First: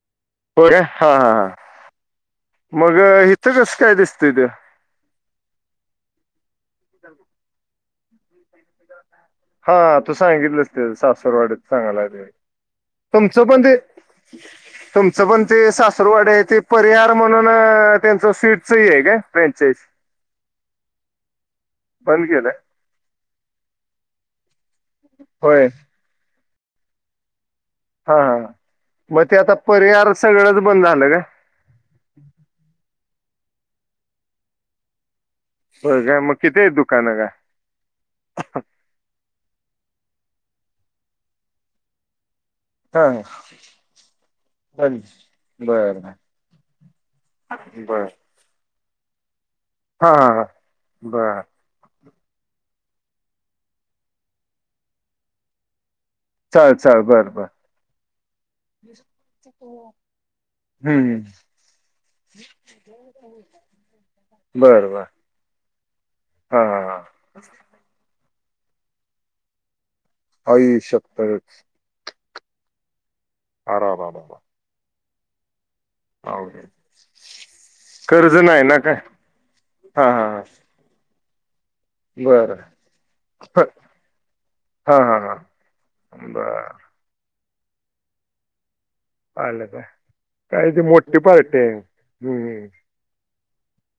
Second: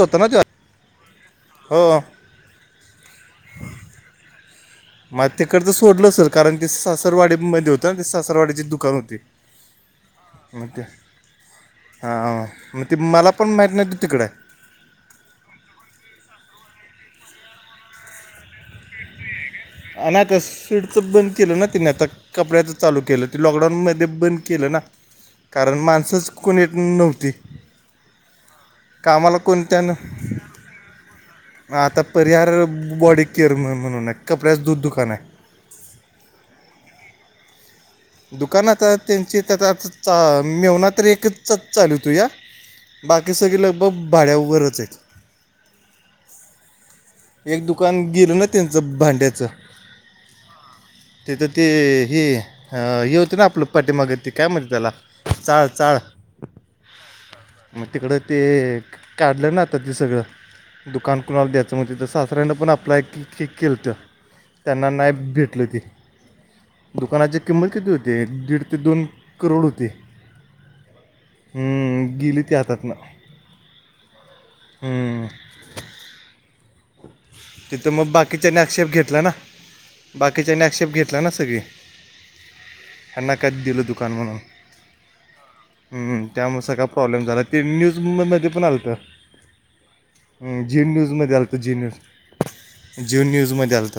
होतो ना तो.... हो हा हा हो मग इथं कस काय दिसतय ते.... मग तेकडचं सोडलं सर कारण ते सासरवाडी मध्ये होतं ना ते सासरवाडीची दुकान होती.. हा तू सांगितलंच ते सासरवाडीत सांगायला हां मग ते मला तुमचं पण ते.. माहीत नाही तिकडं आहे तुमचं पण ते सासरवाडी आहे ते परिहार म्हणून त्यांच स्वीटच ह आहे का फ्रेंचस.. नाका स्वीट तर बंद केलं ना तिने आता बंद केलंय कपड्यात.. चालू केलं त लॉकडाऊनमध्ये बंद केलं ना होय कारण माणसंच कोणी नव्हती.. हा ह मग ते कामाला आता परिहर कोणत्यानं सगळंच बंद झालं का? आता परिहार बॉडी केअर म्हणून आहे कपड्याचं दु दुकान आहे.. ब का मग किती आहे दुकान काय.. दुकान आता त्यांचे त्या आ मेहुंना तर एकच चालूतो या.. हा बाकी हा सगळी लगभग भाड्या उरच आहेत.. बंद. बर एक बर दुकान गेलं ना त्यांचं भांड्याचं... हा बर.. तिथं ते हे हे होतं ना आपलं पाटीमागे ते काय म्हणजते त्याला चाळ चाळ... ल ल बरं... मग तिकडं ते काढलं ना आता ते सगळं... हम्म दुकान कुणाला द्यायचं म्हणते तर सासऱ्यानं पण अप्लाय केलं तर.. बर त्यांना बर नाही भेटलं ते हा हा हा. दूकानाचे... किंमत किती होते दीड ते दोन करोड होती... आई शपथच हम्म, गेली ती हातातनं आरा आरा.... हमम.... ह.... तिथं मग बाकीच्यानी आक्षेप काय घेतला ना हा हा हा बाकीच्यानी आक्षेप घेतला ना सगळी... बरं ह्यांना का दिलं दुकान म्हणून हा हा हा हमम त्यामुळे बरं सगळा... प्रॉब्लेम झाला ते न्यूज पण आत आलं काय काय ती जे न्यूज मोठी म आलत... पार्टी आहे झी हम्म. न्यूमध्ये न्यूजमध्ये आलत.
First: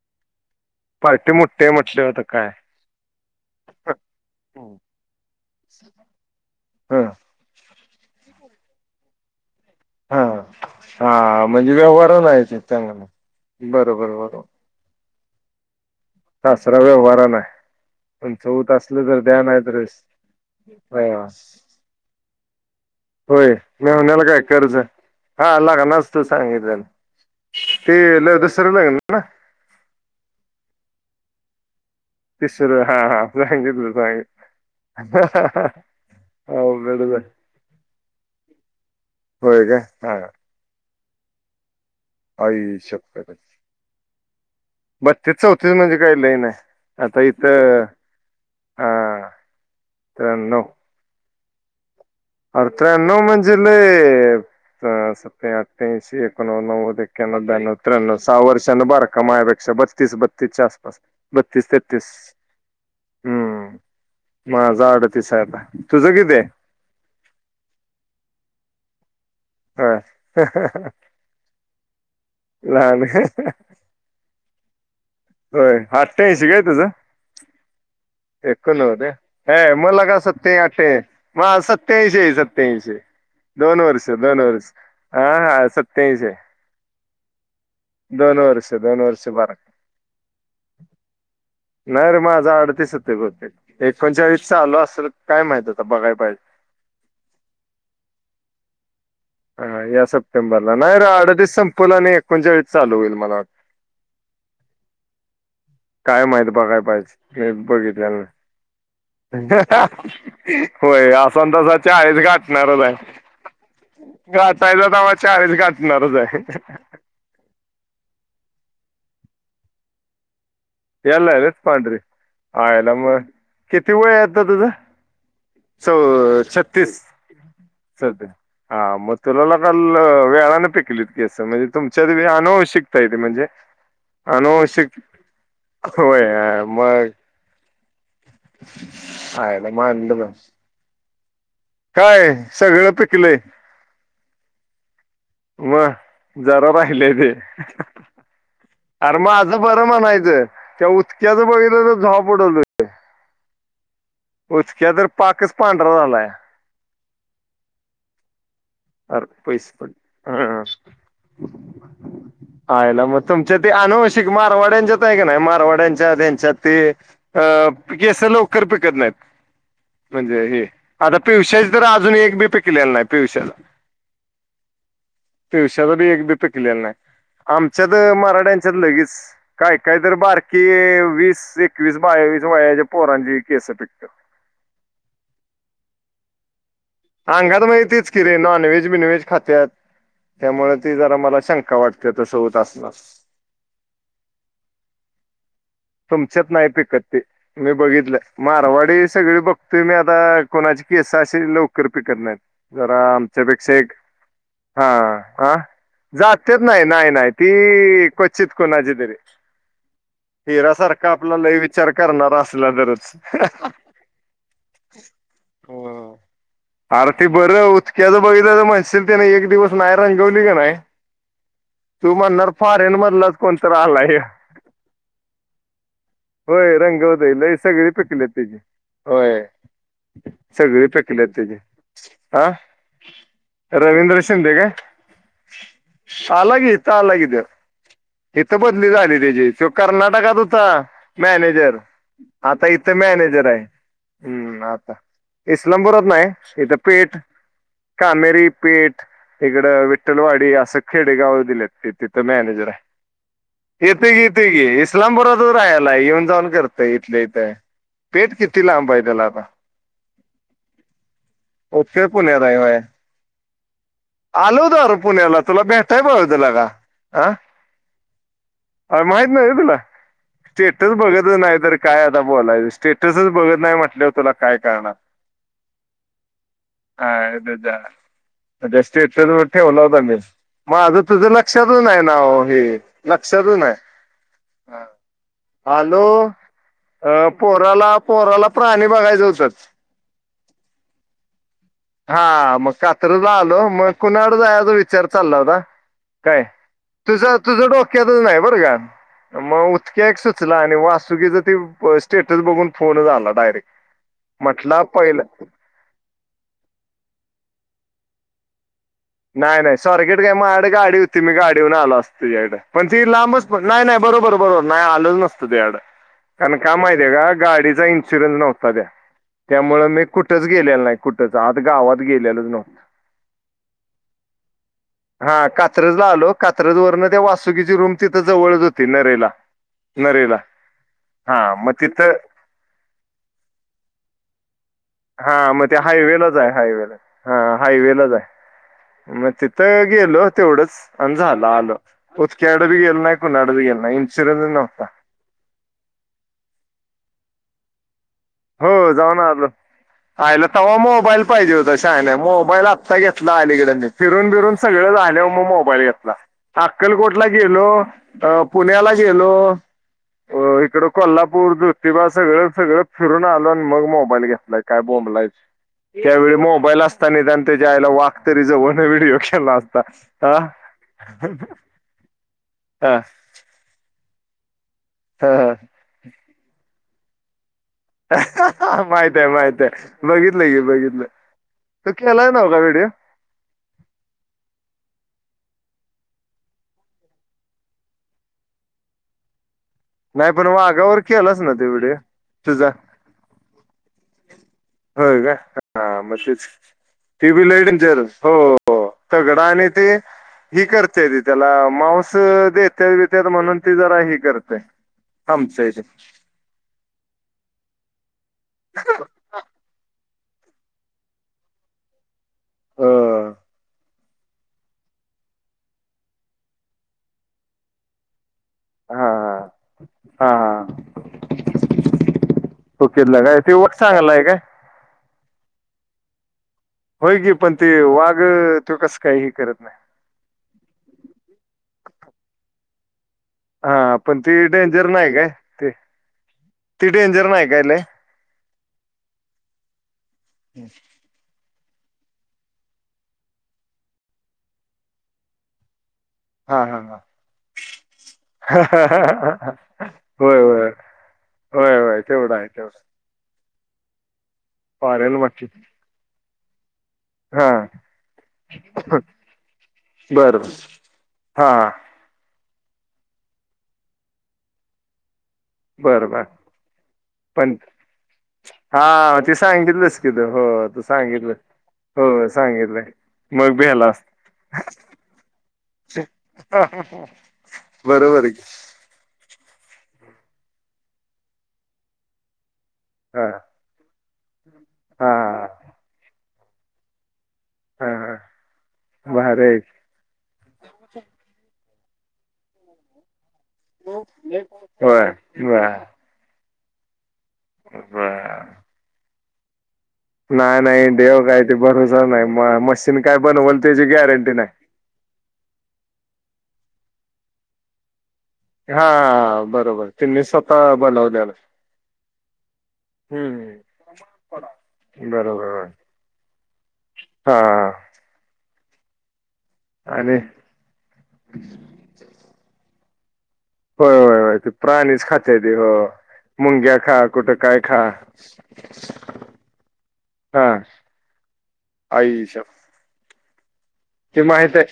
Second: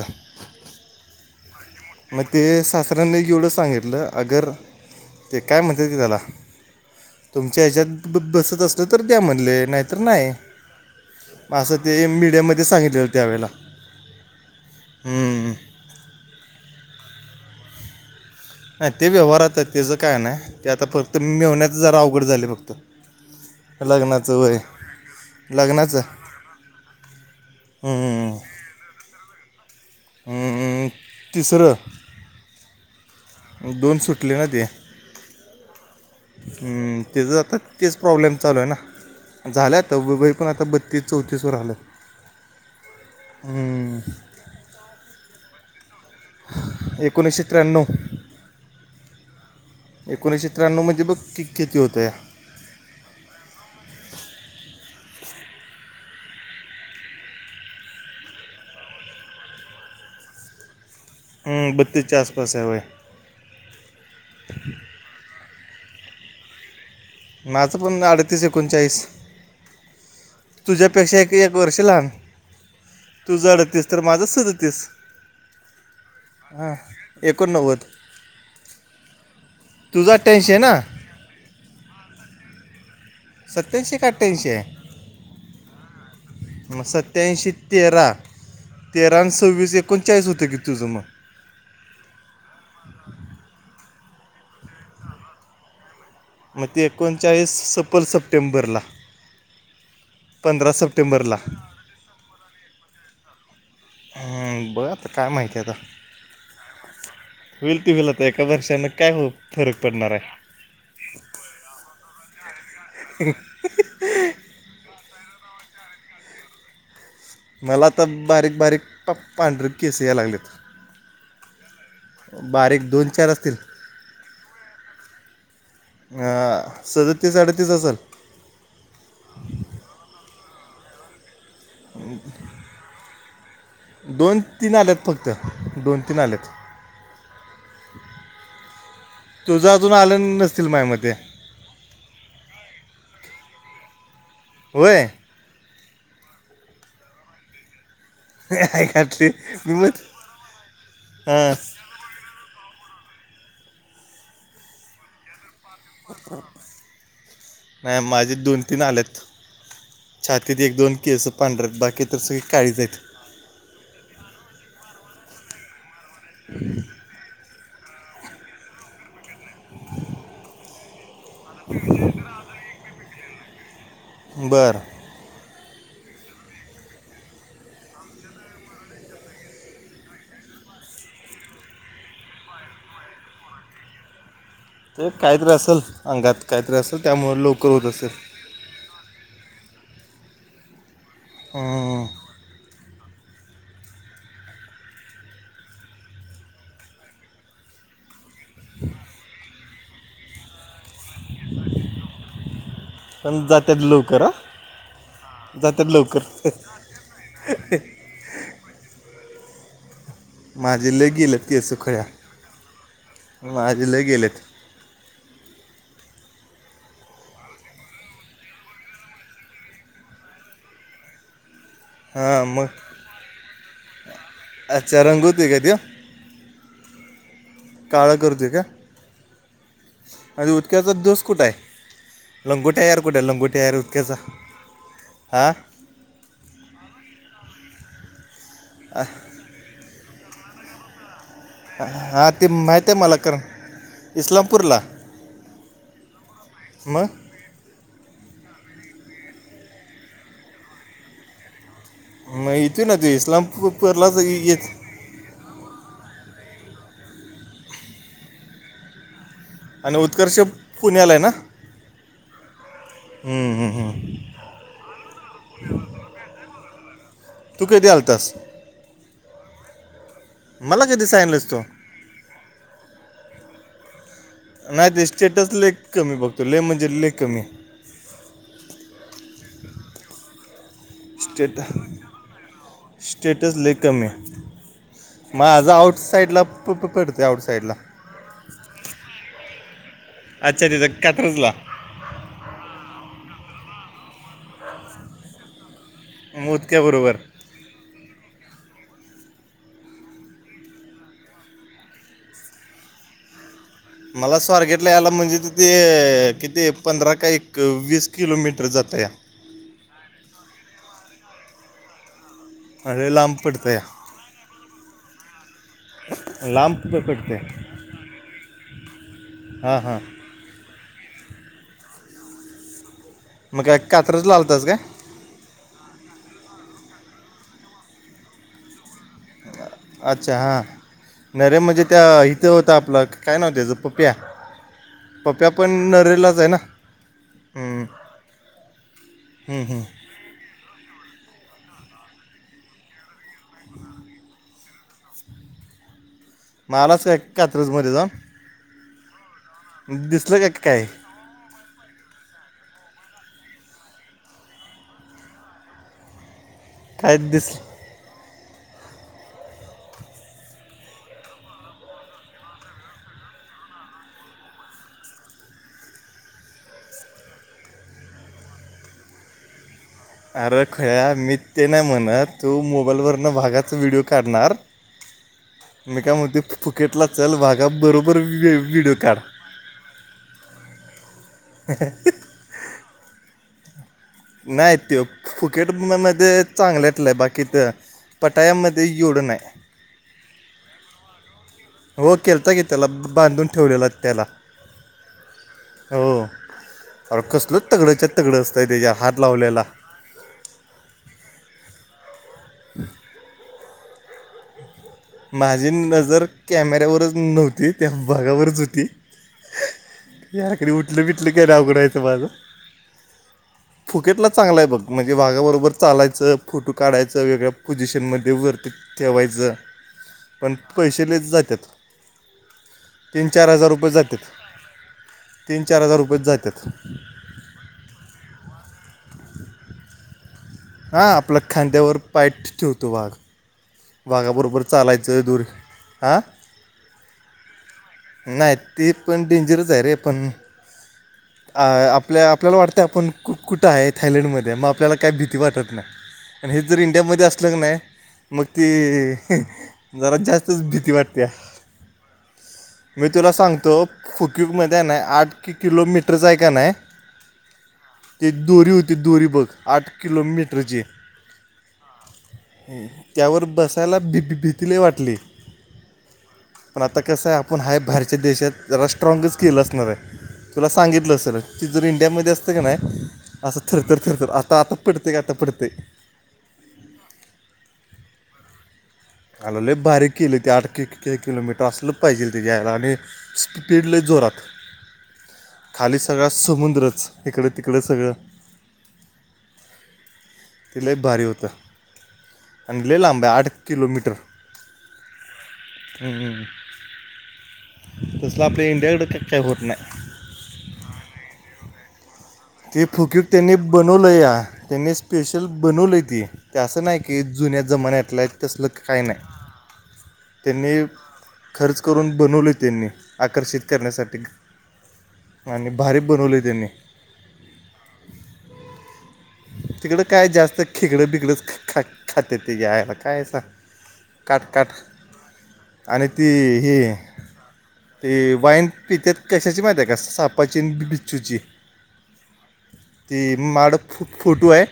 पार्टी मोठी आहे म्हटल्यावर आता मग ते काय सासऱांनी एवढं सांगितलं अगर. ते काय म्हणते की त्याला हा तुमच्या ह्याच्यात बसत असलं तर द्या म्हणले नाही... तर हा नाही हा म्हणजे असं ते व्यवहार नाही ते मी... चांगलं सागितलं त्यावेलिल्ला.... बरोबर बरोबर ह सराव व्यवहराने आहे..... पण चौदा नाही असलं ते तर व्यवहार द्या... नाही आता तर... त्याचं काय नाही ते आता होय फक्त मिळवण्याचं जरा अवघड झाले फक्त मी मेहुण्याला लग्नाचं काय वय कर्ज हा लग्नाचं लग्नाच तर सांगितलं... हम्म. ते दुसर लग्न ना... हम्म तिसरं... तिसर हा हा जाय दिलं दोन जाय... सुटले ना ते हम्म तेचं आता तेच प्रॉब्लेम चालू आहे ना होय झालंय काय आता हा वय पण आता बत्तीस चौतीसवर आलं आई शप्पत हम्म, ब ति चौतीस म्हणजे काय लई नाही आहे आता एकोणीसशे इथ त्र्याण्णव अ एकणीशे त्र्यानव. म्हजें बघ की किती होतया आर त्र्यानव म्हजे लय अठऐंशी एकोव नव्व ए एक्याणव्द्याण्व त्र्या्व सहा वर्षान बार कमा अपेक्षा बत्तीस बत्तीस आसपास बत्तीस हम्म, तेतीस बत्तीसच्या आसपास आहे वय हम्म माझ आडतीस आहे आता तुझ किती ये? माझं पण अडतीस एकोणचाळीस होय तुझ्यापेक्षा एक वर्ष लहान लहान आहे. तुज अडतीस. तर माझंच सदतीस. होय आठायेंशी काय हां तझं? एकोणनव्वद एकोणवद ये हे मग तुझं लग सत अठ्ठ्याऐंशी ते आहे ना आठे म सत्याऐंशी सत्याऐंशी दोन सत्याऐंशी का वर्ष दोन अठ्ठ्याऐंशी वर्ष आहे हा हा सत्यायेंशी मग सत्त्याऐंशी तेरा दोन तेरा वर्ष आणि बारा सव्वीस एकोणचाळीस होतगीत तुझं मग नाही रे माझा आडतीस च बहुतेक. एकोणच्यालीस चालू असेल काय माहित होता बघाय पाहिजे. मग ते एकोणचाळीस सप्पल सप्टेंबरला. हा या पंधरा सप्टेंबरला नाही र सप्टेंबरला अडतीस संपल आणि एकोणच्या वेळेस चालू होईल मला वाटतं. बघ आता काय माहिती आता. काय माहित बगाय पाहिजे होईल ती बघितल् होईल आता नाही. एका वर्षानं काय हो फरक पडणार आहे होय असंतासा चाळीस गाठणारच आहे ब्र गाठायच तवा चाळीस गाठणारच आहे हह मला आता बारीक बारीक प पांढर केस या लागलेत. यायला लागले पांढरे बारीक आायला दोन म चार असतील किती वय आता तुझ? सो अं, छत्तीस सदतीस अडतीस असेल स हा मग तुला काल वेळाने पिकलीत की केस म्हणजे तुमच्यात आनुवंशिकता म्हणजे दोन तीन आनुवंशिक. [inaudible] होय मग. तुझ आयला अजून मानलं बा. आलं नसतील माया मते काय सगळं पिकलंय होय मग जरा राहिलंय ते [inaudible] अरे माज मी बरं मग म्हणायचं त्या उदक्याचं हां बघितलं तर झोप उडवलं उचक्या तर पाकच् पांढरा झालाय. नाही माझे दोन तीन आल्यात अरे पैसे पडले छातीत ह एक दोन केसं पांढरत बाकी तर सगळी काळीच आहेत. आयला मग तुमच्या ते अनावश्यक मारवाड्यांच्यात आहे का नाही मारवाड्यांच्या त्यांच्यात ते अ केस लवकर पिकत नाहीत. म्हणजे हे आता पिवश्याचे तर अजून एक बी पेकलेला नाही पिवश्याचा बरं पिवशाच एक बी पिकेल नाही आमच्यात मराठ्यांच्यात लगेच काय कायत बारकी वीस एकवीस बावीस वयाच्या पोरांची केस पिकतात. ते काहीतरी असेल अंगात काहीतरी असेल त्यामुळे अंगात लवकर होत असेल माहितीच कि र नॉन व्हेज ज खात त्यामुळे ते जरा मला शंका हम्म. वाटते त सोत तुमच्यात नाही पिकत ते मी बघितलं मारवाडी सगळी बघतोय मी आता कोणाची किस असे लोक कृपी कर नाही जरा पण आमच्यापेक्षा जात्यात एक लवकर हा हा हा जात्यात लवकर जात तेच नाही नाही नाही ती क्वचित कोणाची तरी माझे हिरा्यासारखा आपला गेलेत लय केस विचार खळ्या करणार असला तररच माझे लय गेलेत हो आरती बरं उदक्याचं बघितलं तर म्हणश त्याने एक दिवस नाही रंगवली का नाही तू हां म्हणणारर मग फारेन मधूनच कोणीतरी आलय अच्छा रंगवतोय का ते होय रंग होतय लयच सगळी काळं पकल्यात ते करतोय का होय आणि सगळी उदक्याचा दोष पकल्यात कुठं त्या आहे हह लंगोट्या यार कुठे लंगोट्या यार उदक्याचा रवींद्र शिंदे हां का आला की हित आला की ग हित बदली झाली त्याची तो कर्नाटकात होता मॅनेज हां ते आता माहीत इथे आहे मला कारण मॅनेजर आहे हम् इस्लामपूरला आता इस्लामपुरात नाही इथं पेठ मग कामेरी पेठ इकडं विठ्ठलवाडी असं खेडेगाव दिलेत तेि मग मॅनेजर आहे येतोय ना तू हे इस्लामपूरलाच तर इथं की येत इस्लामबुरबादवर राहायला येऊन जाऊन करतय इथले इथय पेठ किती लांब आहे त्याला आता आणि उत्कर्ष पुण्याला आहे ना उत्कर्ष पुण्या्या तय होय हम्म हम हम आल हो दर पुण्याला तुला भेटाय बा तला का ह लतस माहित नव्हतं का तुला मला स्टेटस कधी बघतच सांगितलंस नाही तू तर काय आता बोलायच स्टेटसच बघत नाही म्हटलंवर तुला काय करणार चेटस ले कमी बघतो ले म्हणज ह स्टेटस वर ठेवला होता मी माझंच तुझं स्टेट लक्षातून आहे ना हे स्टेटस लक्षातून लेख कमी आहे माझा आउट हॅलो साईडला अ पडते आउट साईडला पोराला पोराला प्राणी बघायचं होत अच्छा तिथं केटर्सला हा मग कात्रज आलो मग कुणाकडं जायचा विचार चालला होता काय मोदक्याबरोबर तुझं तुझं डोक्यातच नाही बरं का मग उतक्या एक सुचला आणि वासुकीच त स्टेटस बघून फोन झाला डायरेक्ट मला म्हटला स्वर्गेटला यायला पहिला म्हणजे ते कती पंधरा का एक वीस किलोमीटर जात या नाही नाही सॉरकेट काय माझडडे गाडी होती मी गाडीहऊन आल असतो तझड पण ती अरे लांब लांबच पडतं नाही नाही या बरोबर बरोबर नाही आलंच नसतं त्याडं कारण का लांब माहिती आहे का पडते गाडीचा इन्शुरन्स नव्हता त्या हां त्यामुळे हां मी कुठ कुठच गेलेलं नाही कुठंचं आता गावात गेलेलंचव मग का कात्रच लालतच का हा कात्रज ला आलो कात्रज वरन त्या वास्ुकीची रूम तिथं जवळच होती नरेला नरेला अच्छा हा हा नाहीरे मग म्हणजे त्या तिथं ते होत आपलं काय नव्हत ज प्प्या हा मग त्या हायवेलाच आहे हायवेला हा हम्म हायवेलाच आहे म हम्म हम्म इथग यलो तेवढंच आणि झालं आलं उतक्याडडे बी गेल नाही कुणाड बी गेल नाही इन्शुरन्स नव्हता मलाच एक कात्रजमध्ये जाऊन. हो जाऊन आलं दिसलं आईला का तवा काय मोबाईल. पाहिजे होता शाला मोबाईल आता घेतला अलीकडनी फिरून फिरून सगळे झाले मग मोबाईल घेतला. अक्कलकोट काय ला दिस गेलो. अ पुण्याला गेलो इकडं कोल्हापूर ज्योतिबा सगळं सगळ. फिरून आलो आणि मग मोबाईल घेतलाय काय बोंबलायचं. त्यावेळी मोबाईल असताना त्या त्याच्या आईला वाक तरी जवन व्हिडिओ केला असता. हा अरे खळ्या मी ते नाही म्हणत तू हा, मोबाईल वरन भागाचा व्हिडिओ काढणार. हा. मी काय मते फुकेटला चल वाघा बरोबर व्हिडिओ काढ माहितय बघितलं बघितलं त केलाय नव का व्हिडिओ. नाही त फुकेट मध्ये चांगल्यातलंय बाकी तर. पटायामध्ये जोडण आहे. नाही पण म आगावर केलंच ना तेवढ हो केलता की तुझा. त्याला बांधून ठेवलेला त्याला हो का हा म हो अरे टि वि कसलं लईड तगडंच्या तगडं हो. असतंय त्याच्या हात तर गडा लावलेला आणि ते. ही करतेय त त्याला मांस देत बितत म्हणून ती जरा ही करतेय. माझी नजर कॅमेऱ्यावरच नव्हती. त्या भागावरच होती याकडे उठलं बिटलं कायला अगडयचं माझं. ह फुकटला चांगला आहे बघ म्हणजे वाघाबरोबर चालायचं फोटो काढायचं वेगळ्या पोझिशनमध्ये वर. तर ते हा हा वयचं. पण हा पैशालेच जातात फुकीतला तीन काय चार ते हजार वट रुपये चांगला आहे जातात. काय? तीन चार हजार रुपयेच जातात. ी पण ते वाघ त कस काय ह करत नाही हा आपलं खांद्यावर पायट ठेवतो वाघ हा पण ती वाघाबरोबर डेंजर नाही चालायचं काय दूर ते हां ती डेंजर नाही कायले नाही ते पण डेंजरच आहे रे पण हम् आपल्या आपल्याला वाटतंय आपण कु कुठं आहे थायलंड मध्ये मग आपल्याला काय भीती वाटत नाही. आणि हा हे जर हा हा इंडियामध्ये असलं नाही मग ते. जराात होय जास्तच होय भीती वाटते. होय होय तेवढं आहे तेवढ. मी तुला सांगतो खुक्यकमध्ये नाही फॉरेन आठ मच्छी की किलोमीटरच आहे का नाही. हा ते दोरी होती दोरी बघ आठ बरं किलोमीटरची. हा हां. त्यावर बसायला भी भीतीले वाटले बरं बर पण आता कसं आहे आप. पण हाय भहेरच्या देशात हा जरा ते स्ट्रागच केलं असणार सांगितलंस कि आहे तू हो तुला तू सांगितलं असेल. ती जर हो इंडियामध्ये असतं का सांगितलंय नाही मग असं थरतर भेलास थरतर आता आता पडते का आता पडते. बरोबर. आलले बारीक केली ते आठ किलोमीटर असलं पाहिजे तेच्या्यायला आणि. हा स्पीडले जोरात हा थाली सगळ्या समुद्रच इकडे. तिकळ हा सगळ. हा भारी आहे की. तिलाही भारी होतं आणि लिलं आंबा आठ कि. [inaudible] तसलं होय बर बर आपल्या इंडियाकडे काय होट नाही. नाही नाही देव काय ते भरसा नाही म ते मशीन काय फुकीट त्यांनी बनवल त्याची बनवलं गॅरंटी या नाही. त्यांनी स्पेशल बनवलं त ते असं नाही की जुन्या जमान्यातलं. तसलं हा काय नाही बरोबर ती त्यांनी स्वतः बनवलेलं. खर्च करून बनवले त्यांनी आकर्षित हम्म करण्यासाठी. बरोबर आणि भारीक बनवली त्यांनी हा तिकडं आणि काय जास्त खेिकडं बििकडच ख खाते तेेयला काय सांग हो हो ते प्राणीच खातात ते हो आणि ती मुंग्या हे खा कुठे काय खा केश्याची माद्याक हा सापाची आणि बिचूची आई श ती माडं फोटो आहे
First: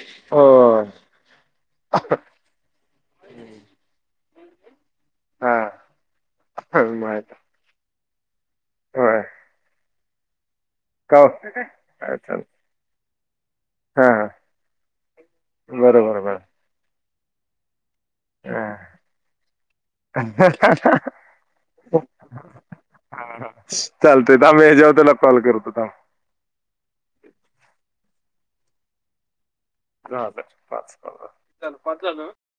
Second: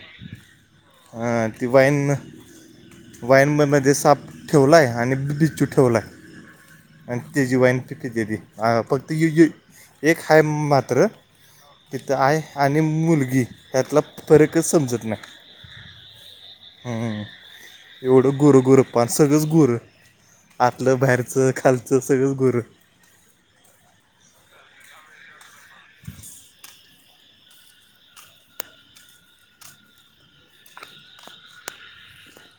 अ ती बाईण वयन म मध्येे सा ठेवला आहे आणि हा बि्चू ठेवलाय हा, आणि माहित आहे. तेचीी वईन पिकजली फक्त होय यज एक हाय मात्र होते तिथं आय आणि मुलगी यातला हा हा. फरकच समजत नाही बरोबर बर हम्म एवढं गुरु हा गुरप्पान सगळंच गुरु आतलं बाहेरचं खालचं सगळंच गुर हा चालत थांब ह जेव त्याला कॉल करतो थांब ह ह पाच पाच